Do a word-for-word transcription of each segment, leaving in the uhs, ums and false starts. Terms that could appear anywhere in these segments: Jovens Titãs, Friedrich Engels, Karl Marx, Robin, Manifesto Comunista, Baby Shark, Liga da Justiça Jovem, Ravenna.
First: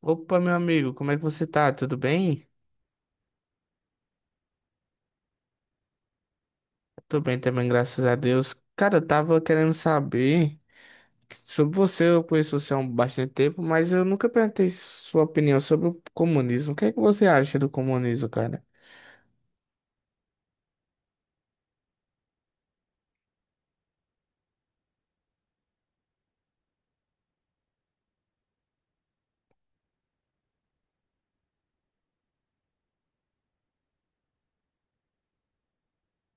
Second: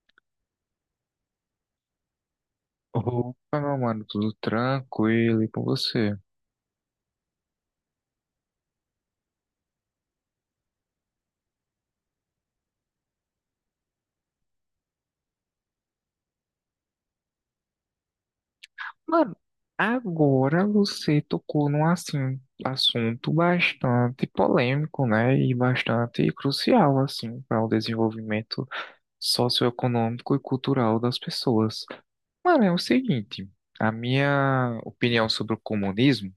Opa, meu amigo, como é que você tá? Tudo bem? Opa, meu mano, tudo tranquilo e com você? Tô bem também, graças a Deus. Cara, eu tava querendo saber sobre você. Eu conheço você há um bastante tempo, mas eu nunca perguntei sua opinião sobre o comunismo. O que é que você acha do comunismo, cara? Mano, agora você tocou num assim, assunto bastante polêmico, né? E bastante crucial, assim, para o desenvolvimento socioeconômico e cultural das pessoas. Mano, é o seguinte, a minha opinião sobre o comunismo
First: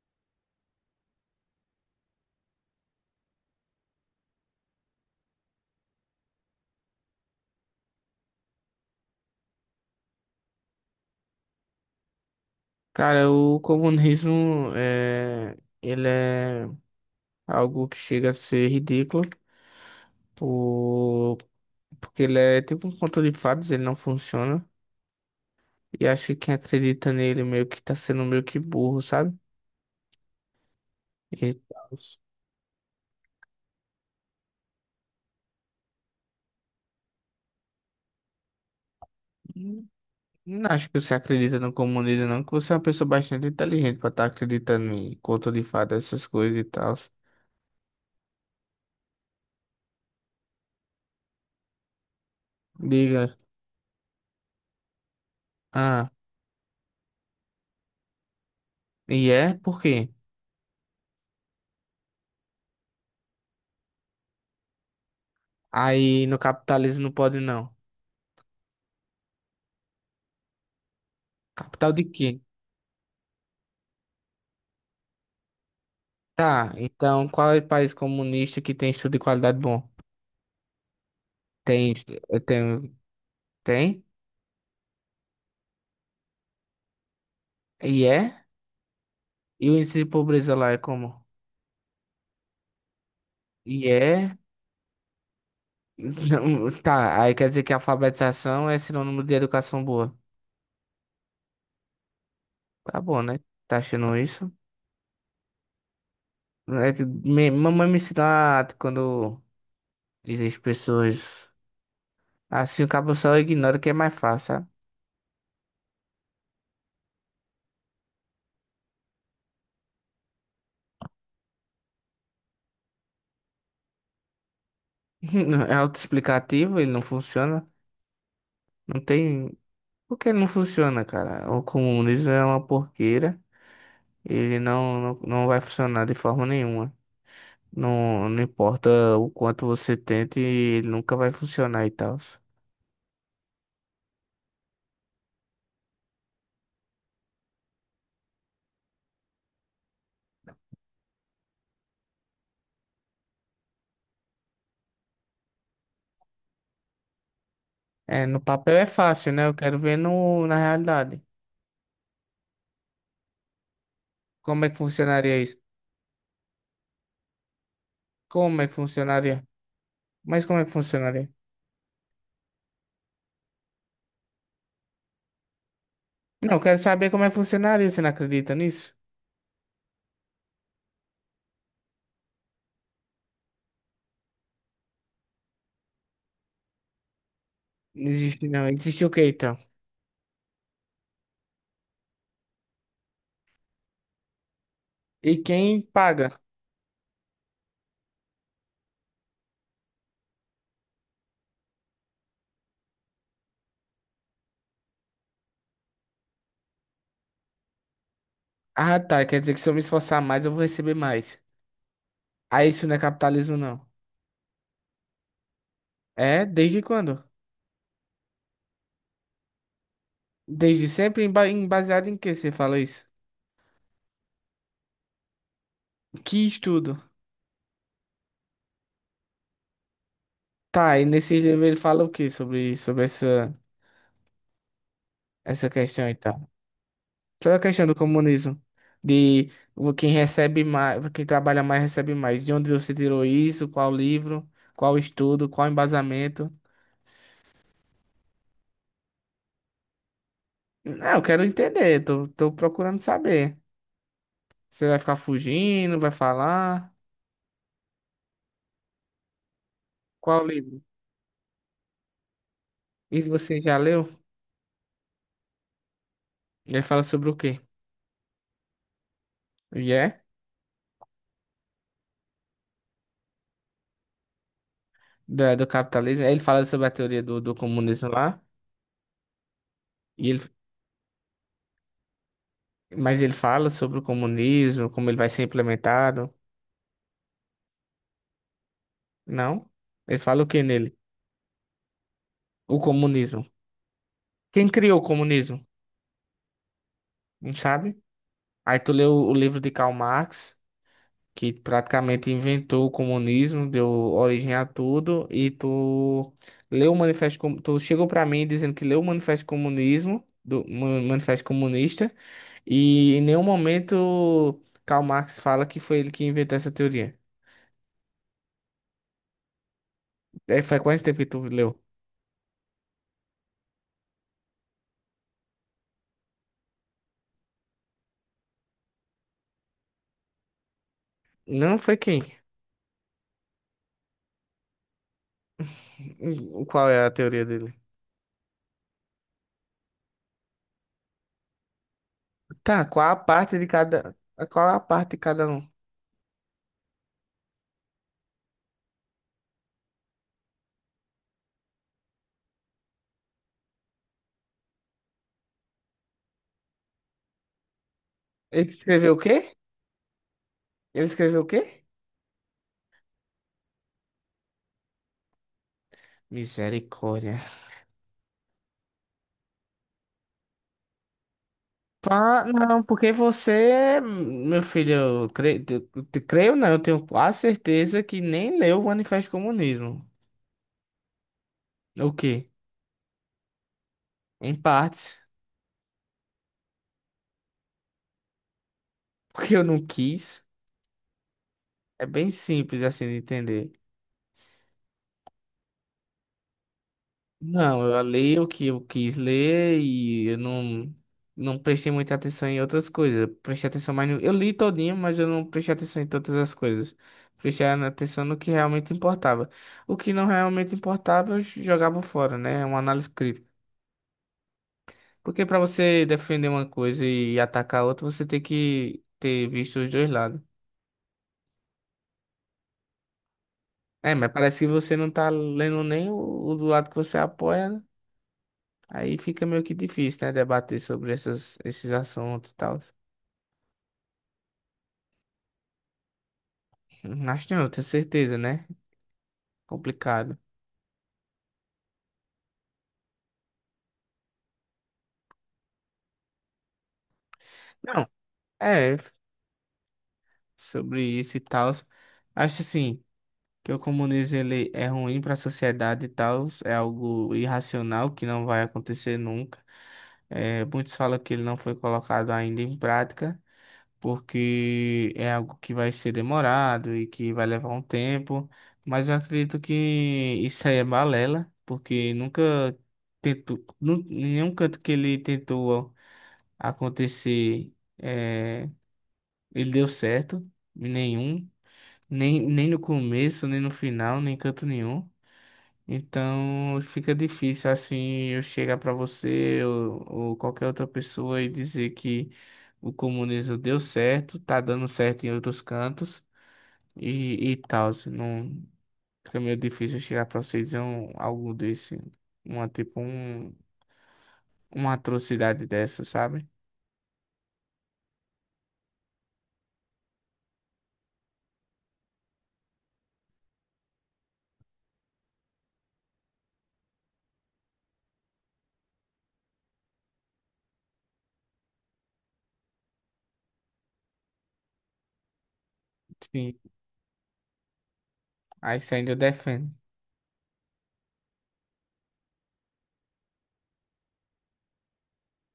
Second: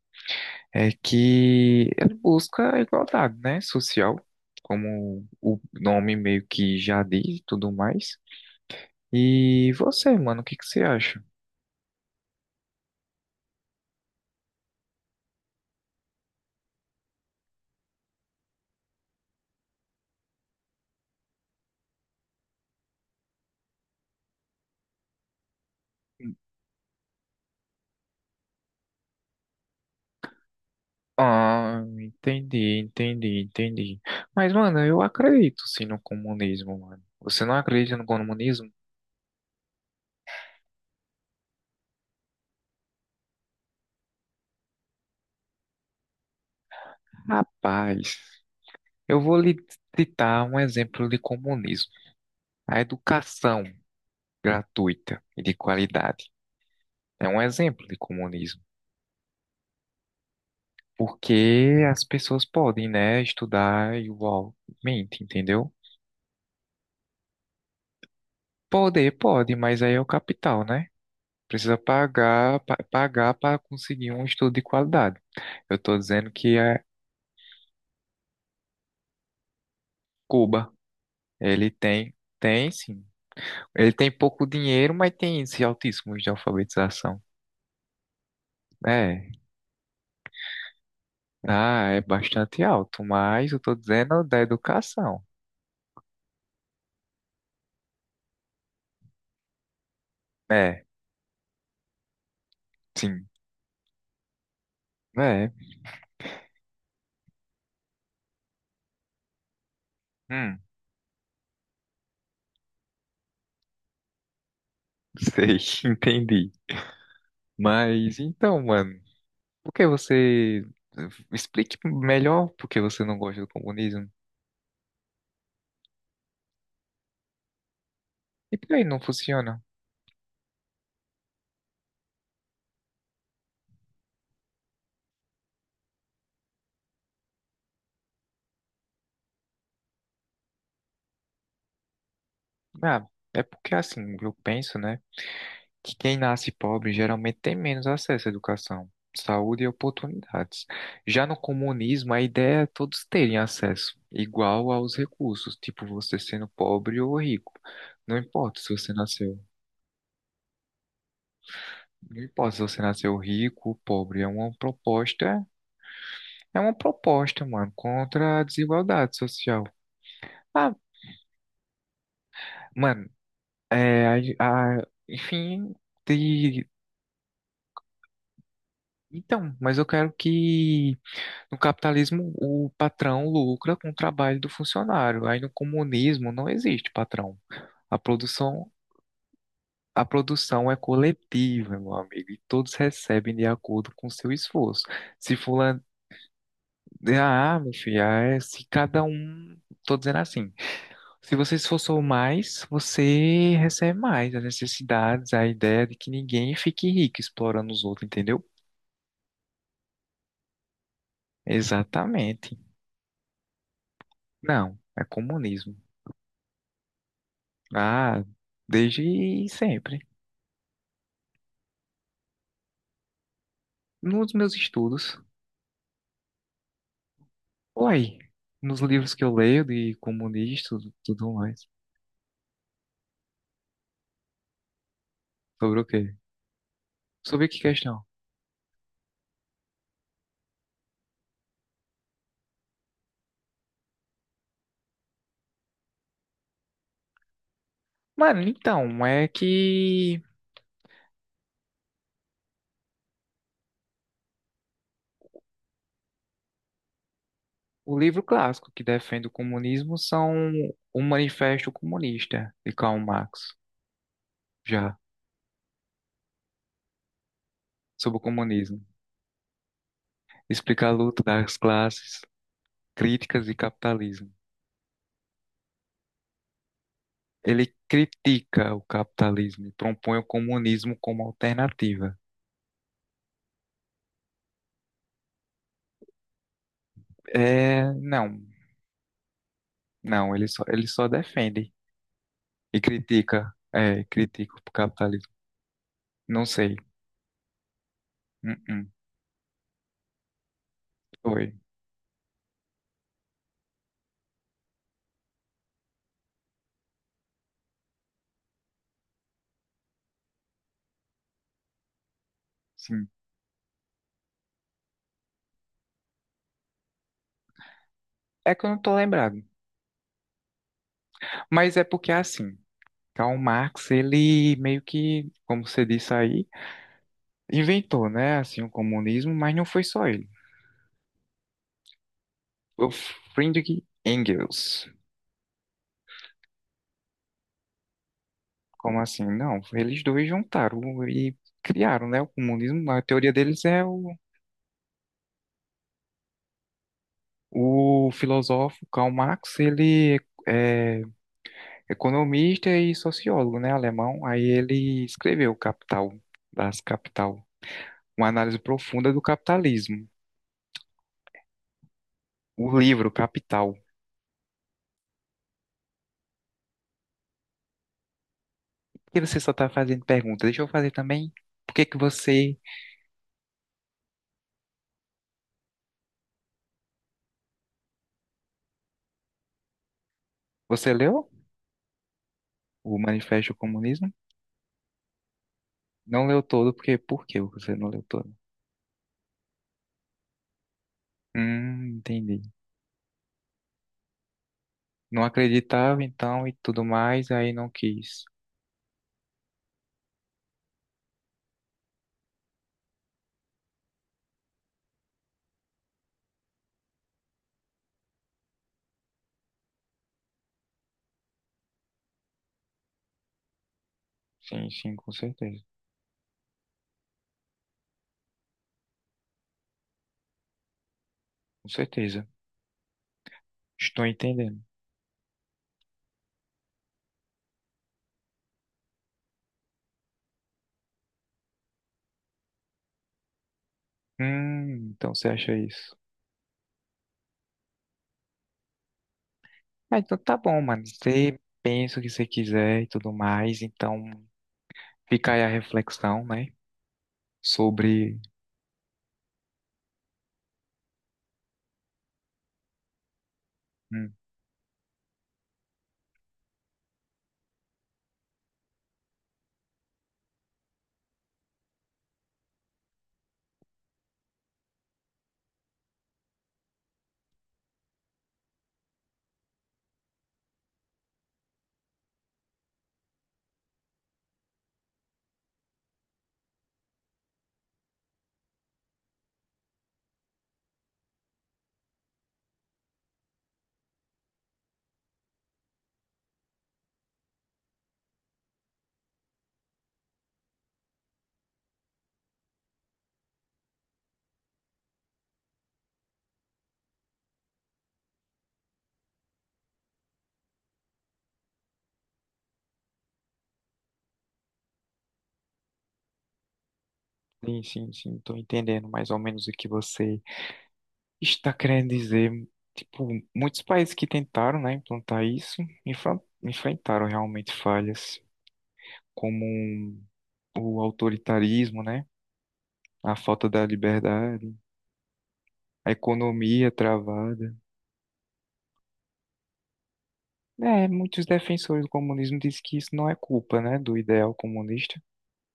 é que ele busca a igualdade, né? Social, como o nome meio que já diz e tudo mais. E você, mano, o que que você acha? Cara, o comunismo é... ele é algo que chega a ser ridículo, por... porque ele é tipo um conto de fadas, ele não funciona. E acho que quem acredita nele meio que tá sendo meio que burro, sabe? E Ah, tal. entendi, entendi, entendi. Mas, mano, eu acredito sim no comunismo, mano. Você não acredita no comunismo? Não acho que você acredita no comunismo, não, que você é uma pessoa bastante inteligente pra estar acreditando em conto de fada, essas coisas e tal. Rapaz, eu vou lhe citar um exemplo de comunismo. A Diga, educação gratuita e de ah, qualidade é um exemplo de comunismo. e é? Por quê? Porque as pessoas podem, né, estudar igualmente, entendeu? Aí no capitalismo não pode, não. Poder pode, mas aí é o capital, né? Precisa Capital de quê? pagar, pa- pagar para conseguir um estudo de qualidade. Eu estou dizendo que Tá, é então qual é o país comunista que tem estudo de qualidade bom? Cuba. Ele Tem, tem, eh, tem tem, sim. Ele tem? tem pouco dinheiro, mas tem índice altíssimo de alfabetização. E é? É, E o índice de pobreza lá é como? ah, é bastante alto, mas eu estou E dizendo é? da educação. Não, tá, aí quer dizer que a alfabetização é sinônimo de educação boa. É, Tá bom, sim, né? Tá achando isso? é, É que me- mamãe me ensina quando dizem as hum, pessoas. Assim o cabo só ignora que é mais fácil, sabe? sei, entendi. Mas então, mano, por que você eh, explique melhor por que você não gosta do comunismo? É autoexplicativo, ele não funciona. E por que não Não tem. funciona? Por que ele não funciona, cara? O comunismo é uma porqueira. Ele não, não, não vai funcionar de forma nenhuma. Não, não importa o quanto você tente, ele nunca vai funcionar e tal. Ah, é porque assim, eu penso, né, que quem nasce pobre geralmente tem menos acesso à educação, saúde e oportunidades. Já no comunismo, a ideia é todos terem acesso igual aos recursos, tipo você sendo pobre ou rico. Não É, no importa se papel é você fácil, nasceu, né? Eu quero ver no, na realidade. não importa se você nasceu rico ou pobre, é uma Como é que funcionaria proposta, isso? é uma proposta, mano, contra a Como é que desigualdade funcionaria? social. Mas como é Ah, que funcionaria? mano, é, a, a- enfim, Não, eu de, quero saber como é que funcionaria. Você não acredita nisso? então, mas eu quero que No capitalismo, o patrão lucra com o trabalho do funcionário. Aí no comunismo não existe patrão. A Não existe, não. produção, Existe o quê, então? a produção é coletiva, meu amigo, e todos recebem de acordo com o seu esforço. Se E quem fulano, paga? ah, meu filho, ah, é, se cada um, tô dizendo assim, Se você se esforçou mais, você recebe mais. As necessidades, a ideia de que ninguém fique rico explorando os outros, entendeu? Ah, tá. Quer dizer que se eu me esforçar mais, eu vou receber mais. Exatamente. Ah, isso não é capitalismo, não. Não, é comunismo. É? Desde quando? Ah, desde sempre. Desde sempre? Em ba- em- Baseado em que você fala isso? Nos meus estudos. Que estudo? Uai, nos livros que eu leio de comunista e Tá, e tudo nesse mais. livro ele fala o que sobre, sobre essa, essa Sobre o questão quê? e tal? Sobre Sobre que a questão do questão? comunismo. De o- quem recebe mais, quem trabalha mais recebe mais. De onde você tirou isso? Qual livro? Qual estudo? Qual embasamento? Mano, então, é que Não, eu quero entender, tô, tô procurando saber. Você vai ficar fugindo, vai falar? o livro clássico que defende o comunismo Qual são livro? o Manifesto Comunista de Karl E Marx, você já leu? já, Ele fala sobre o quê? sobre o comunismo. E é Explica a luta das classes, críticas e capitalismo. da- do capitalismo. Ele fala sobre a teoria do, do Ele comunismo lá. critica o capitalismo e propõe o E ele, comunismo como alternativa. mas ele fala sobre o comunismo, como ele vai ser implementado. É, não, Não? Ele não, fala ele o que só, ele nele? só defende. E O comunismo. critica. É, critica Quem o criou o capitalismo. comunismo? Não sei. Não sabe? Aí Uh-uh. tu leu o livro de Karl Marx. Foi. Que praticamente inventou o comunismo, deu origem a tudo, e tu leu o manifesto, Com- tu chegou para mim dizendo que leu o manifesto comunismo, do Ma- manifesto comunista, Sim. e em nenhum momento Karl Marx fala que foi ele que inventou essa teoria. É que eu não tô lembrado. É, faz quanto tempo que tu Mas leu? é porque assim, Karl Marx, ele meio que, como você disse aí, inventou, né, assim, o comunismo, mas não foi só ele. Não foi quem? O Friedrich Engels. Hum, Qual é a teoria dele? Como assim? Não, eles dois juntaram e criaram, né, o Tá, comunismo. A qual a teoria parte deles de é o, cada, qual a parte de cada um? o filósofo Karl Marx, ele é economista e sociólogo, né, alemão. Aí ele escreveu Capital, das Capital, uma análise Ele profunda escreveu o do quê? capitalismo. Ele escreveu o quê? O livro Capital. Misericórdia. Por que você só está fazendo pergunta? Deixa eu fazer também. Por que que Ah, você não, porque você, meu filho, eu creio, eu te- creio não, eu tenho quase certeza que nem leu o Manifesto Comunismo. Você leu O quê? o Manifesto do Comunismo? Em partes, Não leu todo, porque por que você não leu todo? porque eu não quis. Hum, É bem entendi. simples assim de entender. Não acreditava então e tudo mais, aí não Não, eu quis. li o que eu quis ler e eu não, não prestei muita atenção em outras coisas. Eu prestei atenção mais no... Eu li todinho, mas eu não prestei atenção em todas as coisas. Prestei atenção no que realmente importava. O que não realmente importava, eu jogava fora, né? É uma análise crítica. Sim, sim, com Porque para certeza. você defender uma coisa e atacar a outra, você tem que ter visto os dois lados. Com certeza. Estou É, mas parece entendendo. que você não tá lendo nem o, o do lado que você apoia, né? Aí fica meio que difícil, né? Debater sobre essas, esses assuntos e tal. Hum, então você acha isso? Hum, Acho que não, tenho certeza, né? Ah, então tá Complicado. bom, mano. Você pensa o que você quiser e tudo mais, então fica aí a reflexão, né? Não, Sobre. é, sobre isso e tal. Acho assim, que o Hum, comunismo ele é ruim para a sociedade e tal. É algo irracional que não vai acontecer nunca. É, muitos falam que ele não foi colocado ainda em prática. Porque é algo que vai ser demorado e que vai levar um tempo, mas eu acredito que isso aí é balela, porque nunca tentou, nu- nenhum canto que ele tentou acontecer, eh, ele deu certo, nenhum, nem, nem no começo, nem no final, nem em canto nenhum. Então fica difícil assim eu chegar para você ou, ou qualquer outra pessoa e dizer que o comunismo deu certo, tá dando certo em outros cantos e, e tal. Se não, fica meio difícil eu chegar para você e dizer um, algo desse, uma tipo um, uma atrocidade dessa, sabe? sim, sim, sim, tô entendendo mais ou menos o que você está querendo dizer. Tipo, muitos países que tentaram, né, implantar isso, enfren- enfrentaram realmente falhas, como o autoritarismo, né? A falta da liberdade, a Sim. economia travada. Aí você ainda defende. É, muitos defensores do comunismo dizem que isso não é culpa, né, do ideal comunista.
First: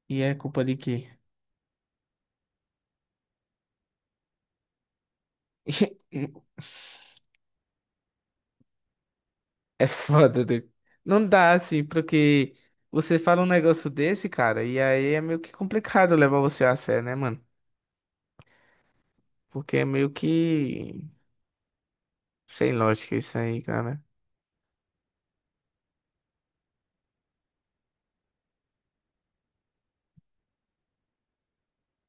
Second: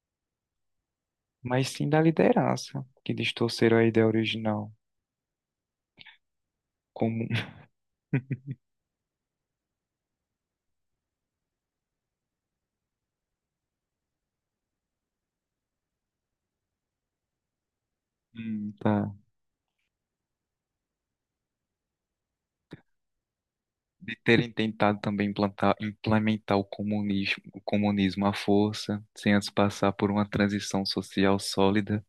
E é culpa de quê? Mas sim da liderança, que distorceram a ideia original, como É foda, dude. Não dá assim, porque você fala um negócio desse, cara, e aí é meio que complicado levar você a sério, né, mano? Hum, tá. Porque é meio que sem lógica isso aí, cara. De terem tentado também implantar, implementar o comunismo, o comunismo à força, sem antes passar por uma transição social sólida.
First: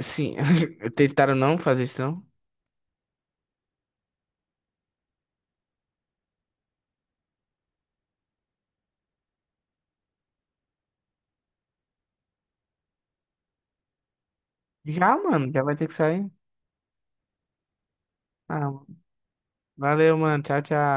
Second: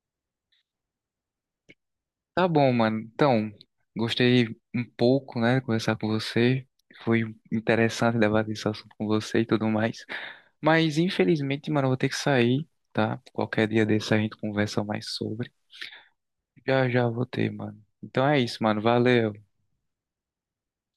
Sim, tentaram não fazer isso, não? Tá bom, mano. Então, gostei um pouco, né, de conversar com você. Foi interessante debater esse assunto com você e tudo mais. Mas, infelizmente, mano, eu vou ter que sair, tá? Qualquer dia desse a gente conversa mais Já, sobre. mano, já vai ter que sair. Já, já vou ter, mano. Então é isso, Ah, mano. Valeu. valeu, mano. Tchau, tchau.